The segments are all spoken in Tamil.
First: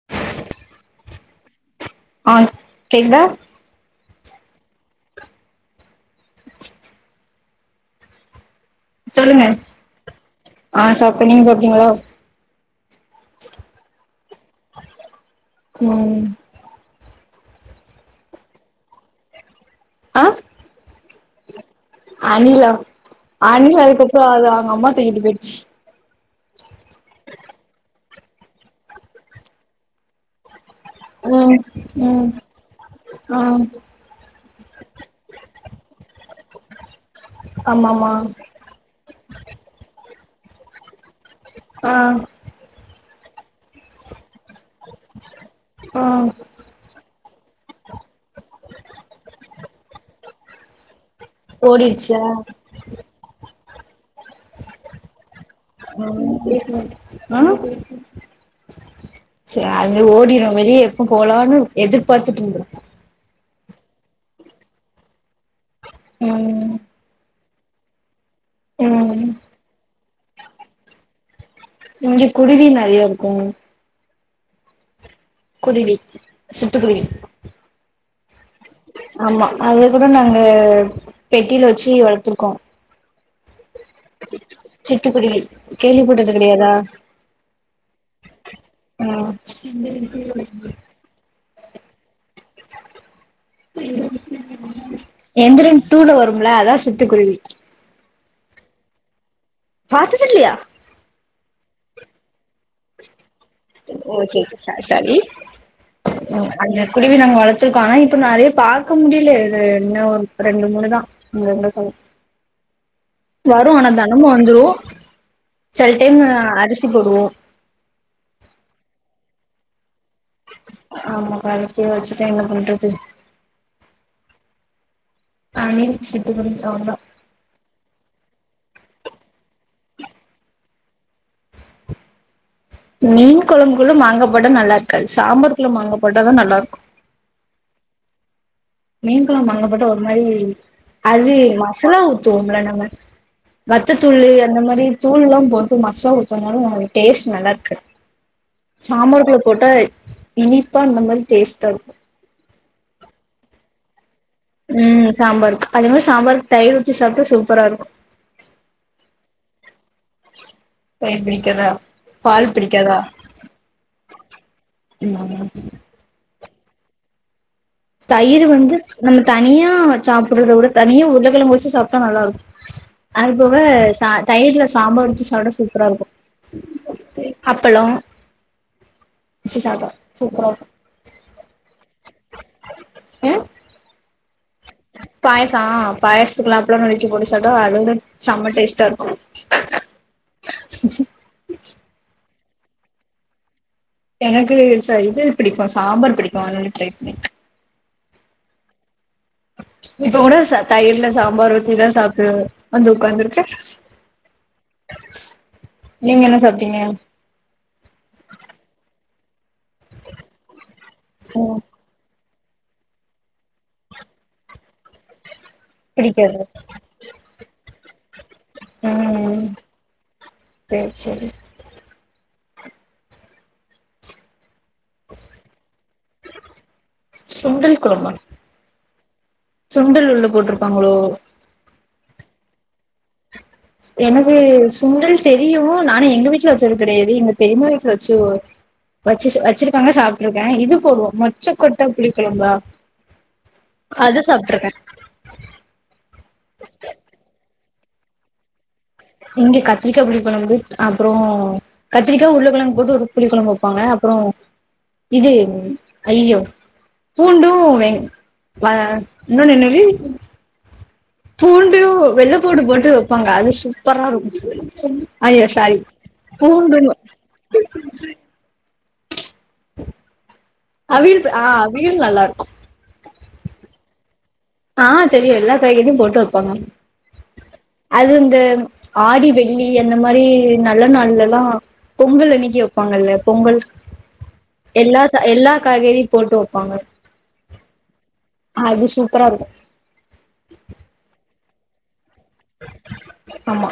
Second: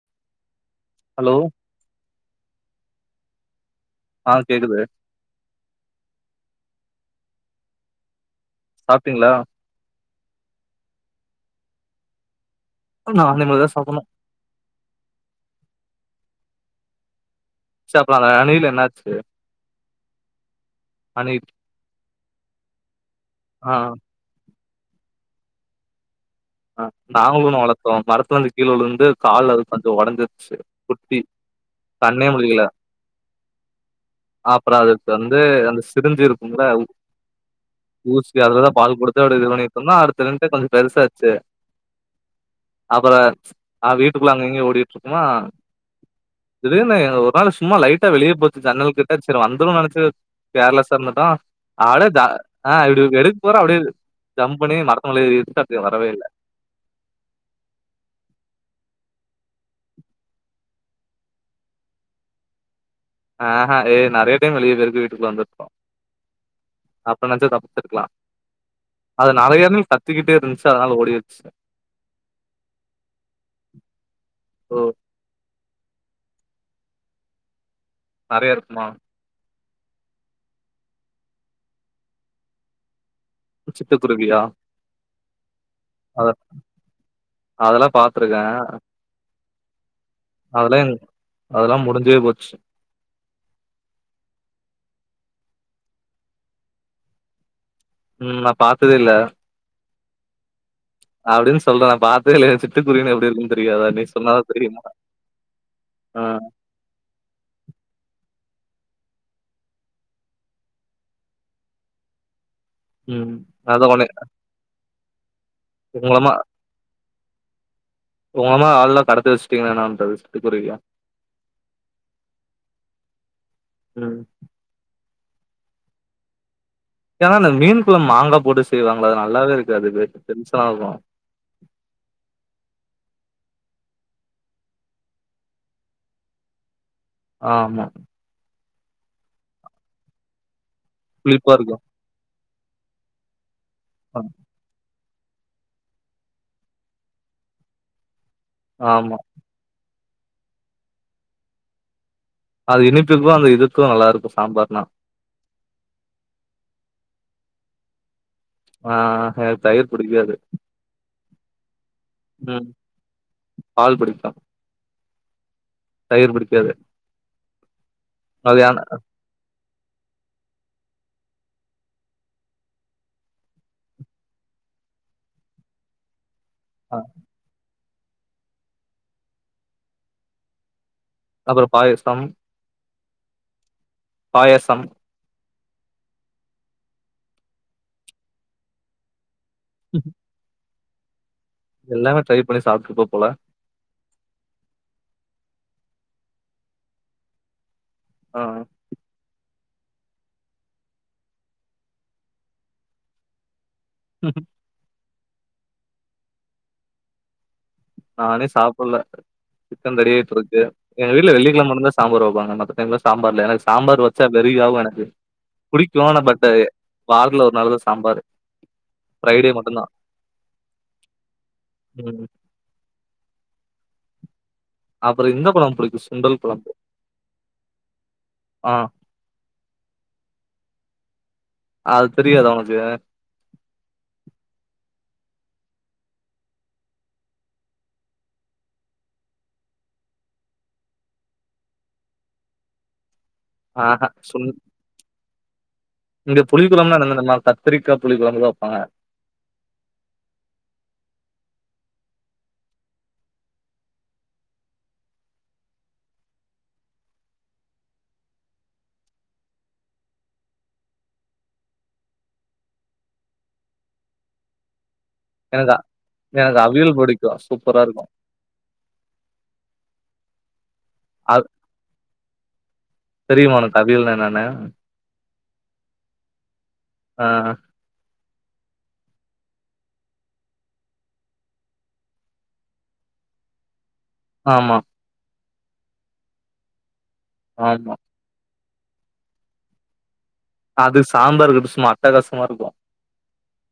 [inaudible] ஹலோ ஆ கேக்குதா ஆ கேக்குது சாப்ட்டீங்களா சொல்லுங்க ஆ சாப்ட நீங்க சாப்டீங்களா நா இனிமேதா சாப்புண்ணு ம் சே அப்ற அந்த அணில் என்னாச்சு ஆ அணில் அனிலா ஆ அனில் அதுக்கப்றோ அது அவுங்க அம்மா தூக்கிட்டு போயிடுச்சு ஆ நாங்களு ஒன்னு வளத்தோ மரத்துல இருந்து கீழ விழுந்து கால்ல அது கொஞ்சோ உடஞ்சுருச்சு குட்டி ம் கண்ணே ம் முலிகல ஆ அப்ற அதுக்கு வந்து அந்த சிரஞ்ச் இருக்குல ஆமாமா ஊசி அதுலதா பால் குடுத்த அ இது பண்ணி இருந்தோ அடுத்து ரெண்டு கொஞ்ச பெருசாச்சு ஆ அப்ற வீட்டுக்குள்ள அங்க இங்கயு ஓடிட்டு இருக்குமா ஆ திடீர்னு ஒரு நாளு சும்மா லைட்டா வெளிய போச்சு ஜன்னல் கிட்ட செரி வந்துரு நெனச்சு கேர்லெஸ்ஸா இருந்தட்டோ அப்டியே ஓடிடுச்சா த இப்டி எடுக்கபோறோஅப்டியே ஜம்ப் பண்ணி மரத்துமேல ஏறிடுச் ஆ சே அது ஓடிடு வெளிய எப்ப போலானு எதிர்பாத்துட்டு இருந்துருக்கு ஆஹ ஏ நிறைய டைம் வெளிய பேய்ருக்கு வீட்டுள்ள வந்துருக்கோ ம் அப்ப நெனச்ச தப்பிச்சிருக்லா ம் அது நெறைய இனத்துல கத்திக்கிட்டே இருந்துச்சு அதனால ஓடிச்சு இ்ங்க குருவி நிறைய இருக்கு ஓ குருவி சிட்டுக்குருவி நறைய இருக்குமா ஆமா அத கூட நாங்க பெட்டில வச்சி வளத்துருக்கோ சிட்டுக்குருவியா? சிட்டுகுருவி கேள்விபட்டது கெடயாதா அதல்லா பாத்துருக்க ம் அதல்லா எங் அதல்லா முடிஞ்சே போச்சு எந்திரன் டூல வரும்ல அதா சிட்டுக்குருவி ம் நா பாத்ததே இல்ல பாத்ததில்லையா அப்டின் சொல்ற நா பாத்ததேயில்லயே சிட்டுக்குருவினா எப்டி இருக்கு தெரியாதா நீ ஓகே சொன்னாதா சாரி தெரியுமா சாரி ஆ ம் அந்த குருவி நாங்க வளத்துருக்கோ ஆனா இப்ப நறையா பாக்க முடில இது இன்னு ஒரு ரெண்டு மூணு தா அங்க என்ன சம ம் வரு ஆனா அதான் உன்ன தெனமு வந்துரு செல டைமு உங்களமா அரிசி போடுவோ உங்கள மாரி ஆள்லா கடத்தி வச்சிட்டீங்கன்னா என்னா பண்றது சிட்டுக்குருவிய ஆமா கடத்தி வச்சுட்டா என்ன பண்றது ம் அனில் சிட்டுகுறிப்பாங்க ஏன்னா இந்த மீன் கொழம்பு மாங்கா போட்டு செய்வாங்ளா அது நல்லாவே இருக்காது எனக் டென்ஷனாகு மீன் கொழம்புகுள்ள மாங்கா போட்டா நல்லா இருக்காது சாம்பார்க்குள்ள மாங்கி போட்டாதா நல்லா இருக்கு ஆமா மீன் கொழம்பு மாங்கா போட்ட ஒரு மாரி அது புளிப்பா இருக்கும். மசாலா ஊத்துவோம்ல நம்ம வத்தத் ஆ, தூளு அந்த மாரி தூளுலா போட்டு மசாலா ஊத்துனாலு டேஸ்ட் நல்லா இருக்காத் ஆமா. சாம்பார் குள்ள போட்டா இனிப்பா இந்த மாரி டேஸ்ட்டா இருக்கு அது இனிப்புக்கு அந்த இதுக்கு நல்லாருக்கு ம் சாம்பாருக்கு அதே மாரி சாம்பாருக்கு தயிர் வச்சி சாப்ட்டா சூப்பரா இருக்கு ஆ எனக்கு தயிர் புடிக்காது தயிர் புடிக்காதா பால் ம் புடிக்காதா பால் பிடிக்கு ம் தயிர் புடிக்காது தயிர் வந்து நம்ம தனியா சாப்டுறத விட தனியா உருளக்கெழங்கு வச்சு சாப்ட்டா நல்லாருக் அதுபோக ச தயிர்ல சாம்பார் ஊத்தி சாப்டா சூப்பரா இருக்கு ஆ அப்பளோ வச்சி சாப்டா சூப்பராருக்கு அப்ற பாயசம் ம் பாயசம் பாயசம் ஆ பாயசத்துக்குலா அப்பள நொறுக்கி போட்டு சாப்டா அதவுட சம்ம டேஸ்ட்டா இருக்கு ம் ம் எல்லாமே ட்ரை பண்ணி சாப்டுறுப்ப போல எனக்கு ச இது புடிக்கு சாம்பார் புடிக்கு அதுனால ட்ரை பண்ணிருக் ஆ இப்ப கூட ச தயிர்ல சாம்பார் ஊத்திதா சாப்ட்டு வந்து உக்காந்துருக்கே நீங்க என்ன சாப்டீங்க? நானே சாப்புல்ல டிபன் ரெடி ஆகிட்டு இருக்கு எங்க வீட்டுல ம் வெள்ளிக்கிழம மட்டு தா சாம்பார் வப்பாங்க மத்த டைம்ல சாம்பார் இல்ல ஏனா எனக்கு சாம்பார் வச்சா வெரி ஆவு எனக்கு புடிக்கு ஆனா பிடிக்காது பட் வாரத்துல ஒரு நாள்தா சாம்பாரு ம் ஃப்ரைடே ம் மட்டுந்தா செரி செரி ம் அப்புற இந்த பழோ புடிக்கு சுண்டல் கொழம்பு சுண்டல் கொழம்பமா ஆ சுண்டல் உள்ள போட்டிருப்பாங்களோ அது தெரியாதா உனக்கு எனக்கு சுண்டல் தெரியு நானு எங்க வீட்டுல வெச்சது கெடையாது எங்க பெரிம்மா வீட்ல வெச்சு ஒ வச்சு வச்சிருக்காங்க சாப்பிட்டுருக்கே இது போடுவோ மொச்சக்கொட்ட புளிக்கொழம்பா ஆஹ அது சுண் சாப்ட்டுருக்கே இங்க புளி கொழம்புனா [unintelligible] தெர்மா கத்திரிக்கா புளி கொழம்புதா வைப்பாங்க இங்க கத்திரிக்கா புளிக் கொழம்பு அப்பறோ கத்திரிக்கா உருளகெழங்கு போட்டு ஒரு புளி கொழம்பு வைப்பாங்க அப்பறோ இது அய்யோ பூண்டு வெ வ இன்னொன்னு என்னது பூண்டு வெள்ளை பூண்டு போட்டு வைப்பாங்க அது சூப்பரா இருக்கு அய்யோ எனக்கு சாரி எனக்கு பூண்டுன்னு அவியல் பிடிக்கு சூப்பரா இருக்கு அவிய அ ஆ அவியல் நல்லாருக்கு தெரியுமா உனக்கு அவியல்னா என்னன்னு ஆ தெரியு எல்லா காய்கறியு போட்டு வப்பாங்க ஆ அது இந்த ஆடி வெள்ளி அந்த மாரி நல்ல நாள்லலா பொங்கல் அன்னைக்கி வப்பாங்கல்ல பொங்கல் ஆமா எல்லா ச எல்லா காய்கறியு போட்டு வப்பாங்க ஆமா அது சூப்பரா இருக்கு அதுக்கு சாம்பார் வக்கறது சும்மா அட்டகாசமா இருக்கு ஆமா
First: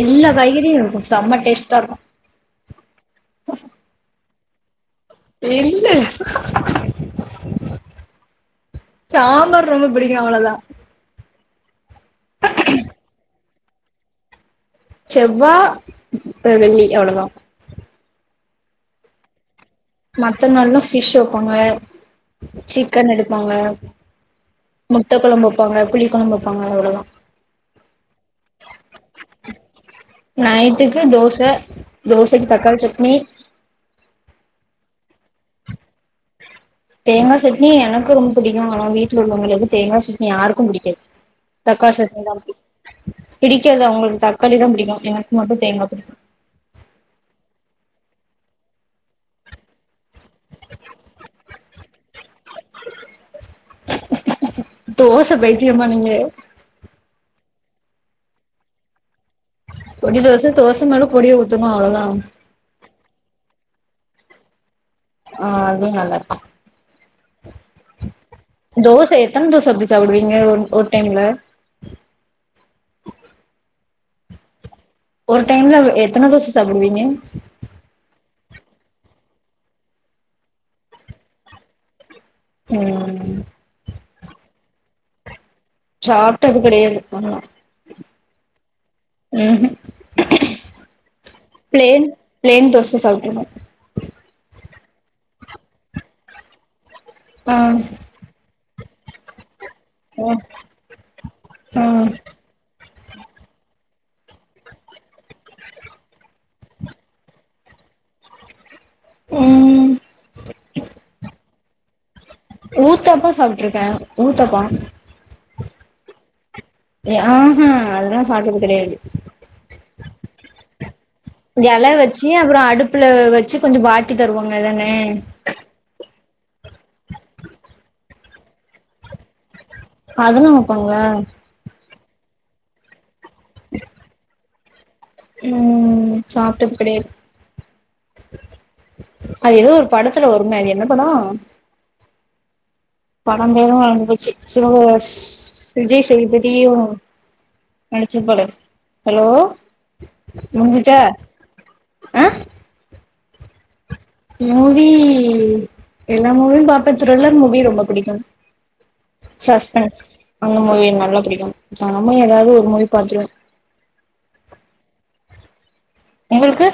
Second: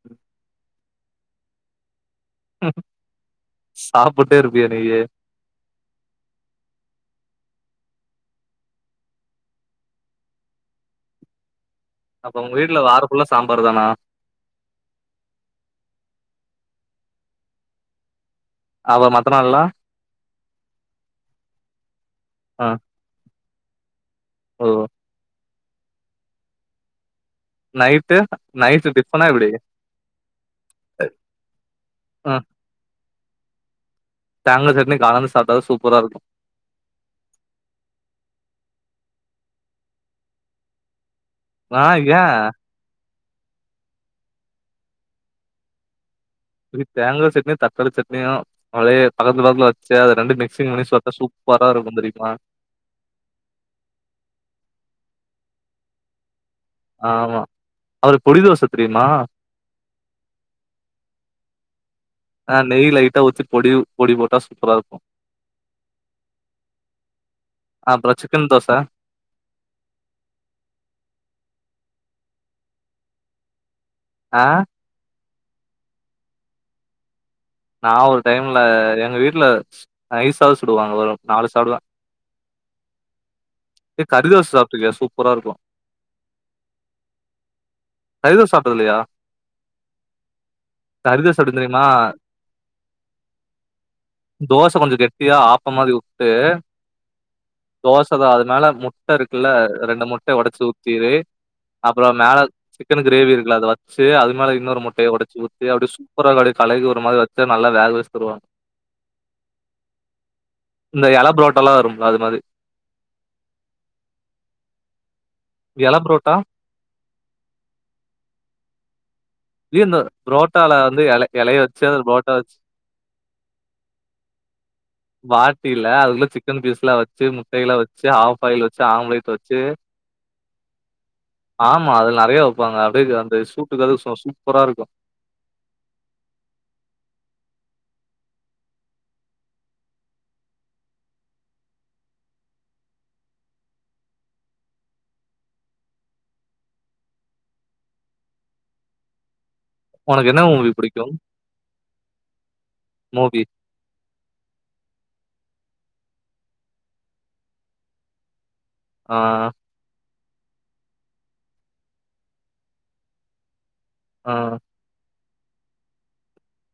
எல்லா காய்கறியும் இருக்கு செம்ம டேஸ்டா ம் சாப்புட்டே இருப்பியா டெய்லியும் இல்ல சாம்பார் ரொம்ப பிடிக்கும் அவ்ளோதான் அப்ப உங்க வீட்ல வார ஃபுல்லா சாம்பார் தானா செவ்வா வெள்ளி அவ்ளோதான் அப்ப மத்த நாள்லா மத்த நாள்லா ஃபிஷ் வைப்பாங்க ஆ சிக்கன் எடுப்பாங்க ஓ முட்ட குழம்பு வெப்பாங்க புளி குழம்பு வெப்பாங்க அவ்ளோதான் நைட்டு நைட்டு டிஃபனா எப்படி நைட்டுக்கு தோச ஆ தோசைக்கு தக்காளி சட்னி தேங்கா சட்னி காலைல சாப்ட்டாதான் சூப்பரா ருக்கும் தேங்கா சட்னி எனக்கு ரொம்ப புடிக்கு ஆனா வீட்ல உள்ளவங்ளுக்கு தேங்காய் சட்னி யாருக்கும் புடிக்காது ஆ தக்காளி ஏ சட்னி தான் பிடிக்கும் பிடிக்காது அவுங்களுக்கு தக்காளி தான் பிடிக்கும் எனக்கு மட்டும் தேங்கா பிடிக்கும் தேங்கா சட்னியோ தக்காளி சட்னியோ அதையே பக்கத்து பக்கத்துல வெச்சு அது ரெண்டும் மிக்சிங் பண்ணி சாப்ட்டா‌ சூப் சூப்பராருக்கும் தெரியுமா தோச பைத்தியமா நீங்க ஆமா அ பொடிதோச தெரியுமா பொடி தோச தோச மேல பொடிய ஊத்னோம்மா அவ்ளோதான் ஆ நெய் லைட்டா ஊத்தி பொடி பொடி போட்டா சூப்பரா இருக்கும் ஆ அது நல்லாருக்கு அப்பறம் சிக்கன் தோச தோச எத்தன தோசை அப்டி சாப்புடுவீங்க ஒர் ஒரு டைம்ல ஆ ஒர் டைம்ல எத்தன தோச சாப்டுவிங்க நா ஒரு டைம்ல எங்க வீட்டுல நைசாதா சுடுவாங்க ஒரு நாலு சாப்டுவே ம் ஏ கறிதோச சாப்டுருக்கியா சூப்பரா ருக்கு சாப்டது கெடையாது அதல்லா து சாப்டது இல்லையா ஆ பிளேன் பிளேன் தோச சாப்ருக்கே தோச கொஞ்சம் கெட்டியா ஆப்ப மாரி உட்டு ஆ அத அது மேல முட்ட இருக்குல ரெண்டு முட்ட ஆ ஒடச்சி ஊத்திரு அப்புறோம் மேல சிக்கன் கிரேவி இருக்குல அத வச்சி அது மேல இன்னொரு முட்டய ஒடச்சி ஊத்தி அப்படி சூ ப்பரா கலைக்கு ஒரு மாரி வச்சி நல்ல வேக வச்சி தருவாங்க ம் கே இந்த எல புரோட்டலாம் வரும்ல அது மாரி ஊத்தப்பா சாப்பிட்ருக்கேன் ஊத்தப்போம் எல ப்புரோட்டா ஆஹான் அதெல்லாம் சாப்ட்டது கெடையாது இ வந்து புரோட்டால வந்து எல எலைய எல அது வச்சு புரோட்டா அப்பறம் அடுப்புல வெச்சு கொஞ்சம் வாட்டி தருவாங்க அதானே அப்டியில்ல அதுக்குள்ள சிக்கன் பீஸ்ல்லாம் வெச்சு முட்டைல்லாம் வச்சு ஹாஃப் ஆயில் வச்சு ஆம்லேட் வச்சு அதலா வப்பாங்களா ஆமா அதுல நறைய வப்பாங்க அப்டியே அந்த சூட்டுக்கது சும்மா சூப்பரா இருக்கு ம் சாப்ட்டது கெடையாது அது எதோ ஒரு படத்துல வருமே அது என்ன படோ படம் பேரும் மறந்து போச்சி சோ ஸ் விஜய்சேதுபதியு நடுச்சிருப்பாலே ஹலோ உனக்கு என்னா மூவி முடிஞ்சிட்டா புடிக்கு ஆ மூவி மூவி எல்லா மூவியும் பாப்ப திரில்லர் மூவி ரொம்ப பிடிக்கு ஆ சஸ்பென்ஸ் அந்த மூவி நல்லா புடிக்கு தெனமு எதாவது ஒரு மூவி பாத்துருவ ஆ உங்களுக்கு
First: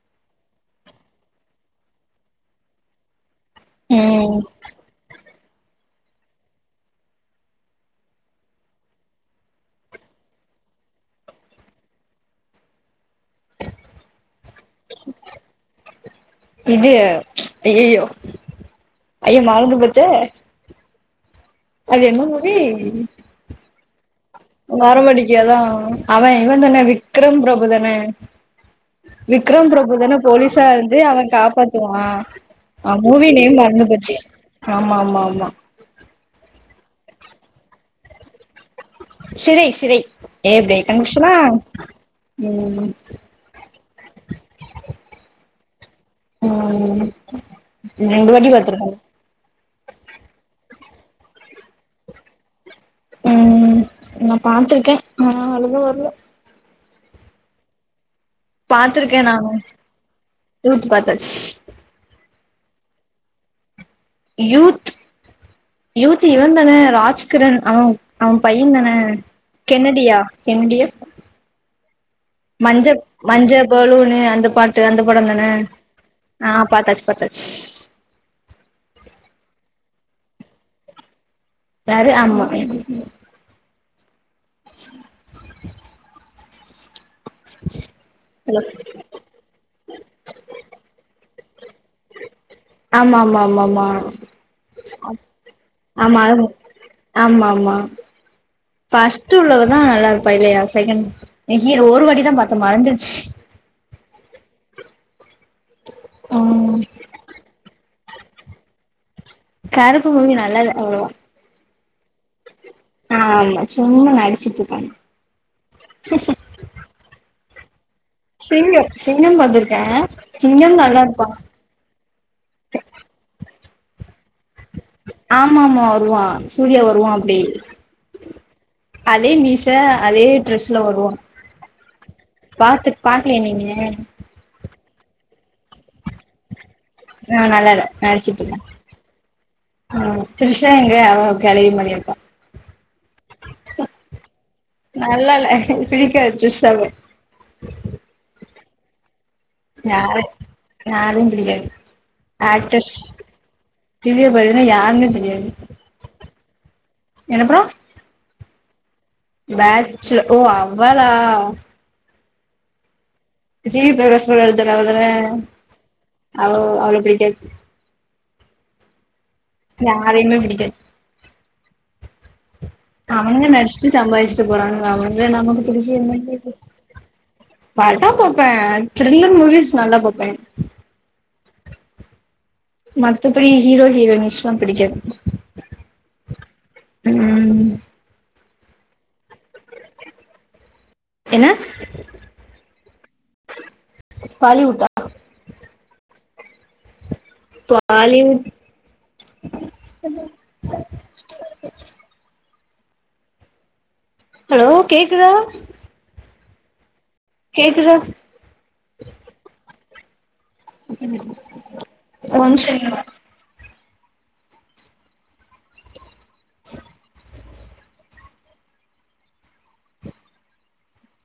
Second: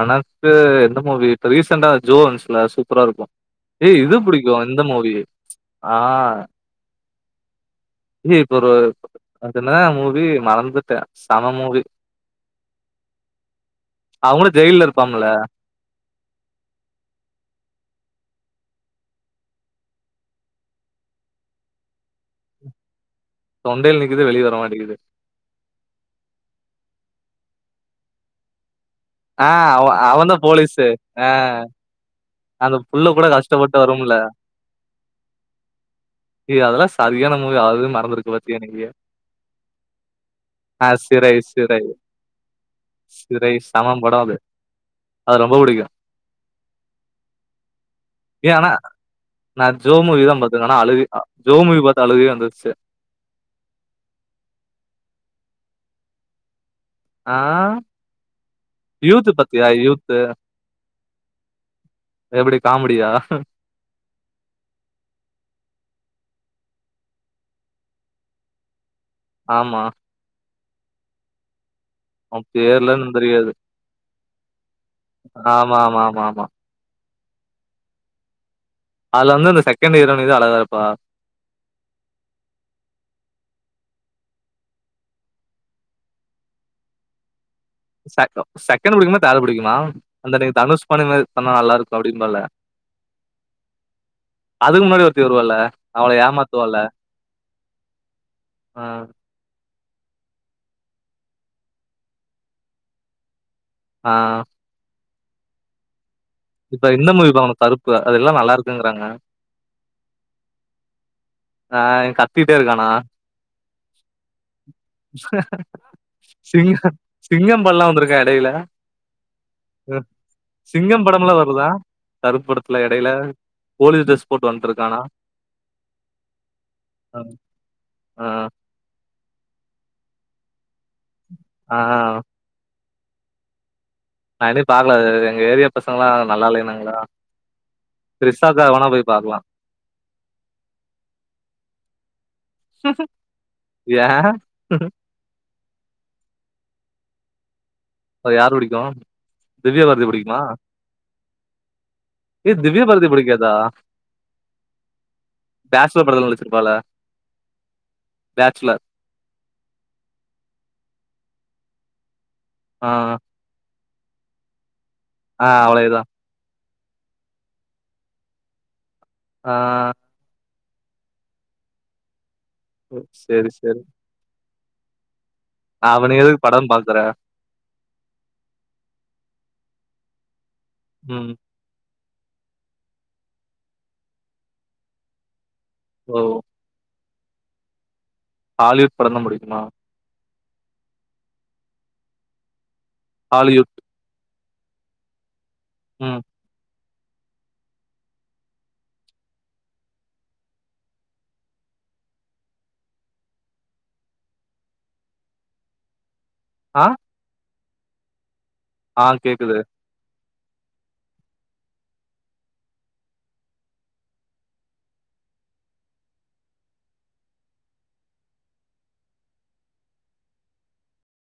எனக்கு எந்த மூவி இப்ப ரீசன்ட்டா ஜோ வந்ச்சில சூப்பரா இருக்கு ஏய் இது ம் பிடிக்கு இந்த மூவி ஆ ஏய் இப்ப ஒரு அது என்னா மூவி மறந்துட்ட சம மூவி அவுங்களு ஜெயில்ல இருப்பாம்ல்ல இது ஐய்யயோ ஐயோ மறந்து போச்சே அது என்ன மூவி தொண்டையில நிக்குது வெளிய வ வரமாட்டேகு அதா அவன் இவன் தான விக்ரம் பிரபுதான ஆ விக்ரம் அவ பிரபு தான அவன்தா போலீஸா போலீஸு இருந்து அவ ஆ காப்பாத்துவா அந்த ஆ புள்ள கூட மூவி நேம் கஷ்டப்பட்டு வரும்ல மறந்துபோச்சி ஆமா ஆமா ஆமா ஏய் அதெல்லா சரியான மூவி அது மறந்துருக்கு பாத்தியா எனக்கு சிறை சிறை எப்டி கண்டுபுடிச்சிடனா சிறை சிறை ம் சிறை சம படோ அது அது ரொம்ப புடிக்கு ம் ம் ரெண்டு வாட்டி ஏ ஆனா பத்துருக்க நா ஜோ மூவிதா பாத்ருக்க ஆனா அழுக ஜோ மூவி பாத்து அழுகயே வந்துருச்சு ம் நா பாத்துருக்க ஆனா அழுக வரல ஆ பாத்திருக்கே யூத்து நானு பாத்தியா யூத்து யூத் பாத்தாச்சு எப்படி காமடியா யூத் யூத் இவந்தான ராஜ்கிரண் அவ அவ பையந்தான ஆமா கென்னடியா கென்னடியா அவ மஞ்ச பேர்லா என்னன் தெரியாது மஞ்ச பலூனு அந்த பாட்டு அந்த படோ தான ஆமா ஆமா ஆமா ஆமா ஆ பாத்தாச்சு பாத்தாச்சு அதுல வந்து அந்த செகண்ட்டு ஹீரோயினிதா அழகா இருப்பா யாரு ஆமா [inaudible] [inaudible] செகண்ட் ஹலோ செக்கண்டு புடிக்குமா தேர்டு புடிக்குமா அந்த டை தனுஷ் பண்ணி பண்ணா நல்லா இருக்கு அப்டின்ம்பால ஆமா ஆமா ஆமா ஆமா அதுக்கு முன்னாடி ஒருத்தி வருவால அவன ஆமா அது ஏமாத்துவல ஆ ட்ரூ லவ்வுதா நல்லா இருப்பா இல்லையா செகண்டு ஹீரோ ஒரு வாட்டிதா பாத்த மறந்துடுச்சு ஆ ம் இப்ப இந்த மூவி பாக்கனு கருப்பு அத எல்லா நல்லா இருக்குங்கறாங்க கருப்பு மூவி நல்லால அவ்ளவா ஆய் கத்திட்டே இருக்கானா ஆமா சும்மா நடிச்சிட் இர்க்கான் திங் ஹப் சிங்கபல்லா வந்துருக்கன் சிங்க்யோ சிங்கம் பாத்துருக்கே சிங்கம் நல்லார்ப்பா கருப் படத்துல எடைய்ல போலீ ட்ரெஸ் போட்டு வந்ட்ருக்கானா ஆமாமா வருவா சூர்யா வருவா அப்டி ஆ அதே மீச அதே ட்ரெஸ்ல வருவா ஆஆவ் பாத்து பாக்லயா நீனு நா இனி பாக்ல [unintelligible] எங்க ஏரியா பசங்கள்லா நல்லாலேனாங்க லா ஆ நல்லா இல்ல த்ரிஷாக்காக வாணா போய் பாக்லா ஆ த்ரிஷா எங்க அவ கெழவி மாறியே இருக்கா யா நல்லால்ல பிடிக்காத் த்ரிஷாவ ப யாரு பிடிக்கு திவ்ய பாரதி யாரு பிடிக்குமா யாரையு பிடிக்காது ஏ திவ்ய பாரதி புடிக்காதா திவ்யபாரதினா யார்னே தெரியாது பேச்சுலர் படத்துல நடிச்சிருப்பால என்னப்ரோ பேச்சுலர் பேட்ச்சு ஓ அவ்வலா ஆ ஜிவி ப்ரகாஷ் கூட நடிச்சாலே அவ தானே ஆ அவ்ளே தா ஆவ் அவ்ள பிடிக்காத் ஆ யாரையுமே பிடிக்காத் அவனுங்க சேரி சேரி நடிச்ட்டு ச்சம்பாரிச்ட்டு போறாங்க அவங்க நமக்கு பிடிச்சி அவன என்ன எதுக்கு செய்ற்து படம் பாக்குற பாத்தா போப்பே த்ரில்லர் மூவிஸ் நல்லா போப்பே உம் மத்தபடி ஹீரோ ஹீரோயினிஷ்லா பிடிக்காது ஓ ம் ஹாலிவுட் படம் தா புடிக்குமா என்ன ஹாலியுட் தாலிவுட்டா ம் த்வாலிவுட் ஹலோ கேக்குதா ஆ கேக்குதா ஆ கேக்குது ஒ நிம்ஷோ இருங்க ச்ச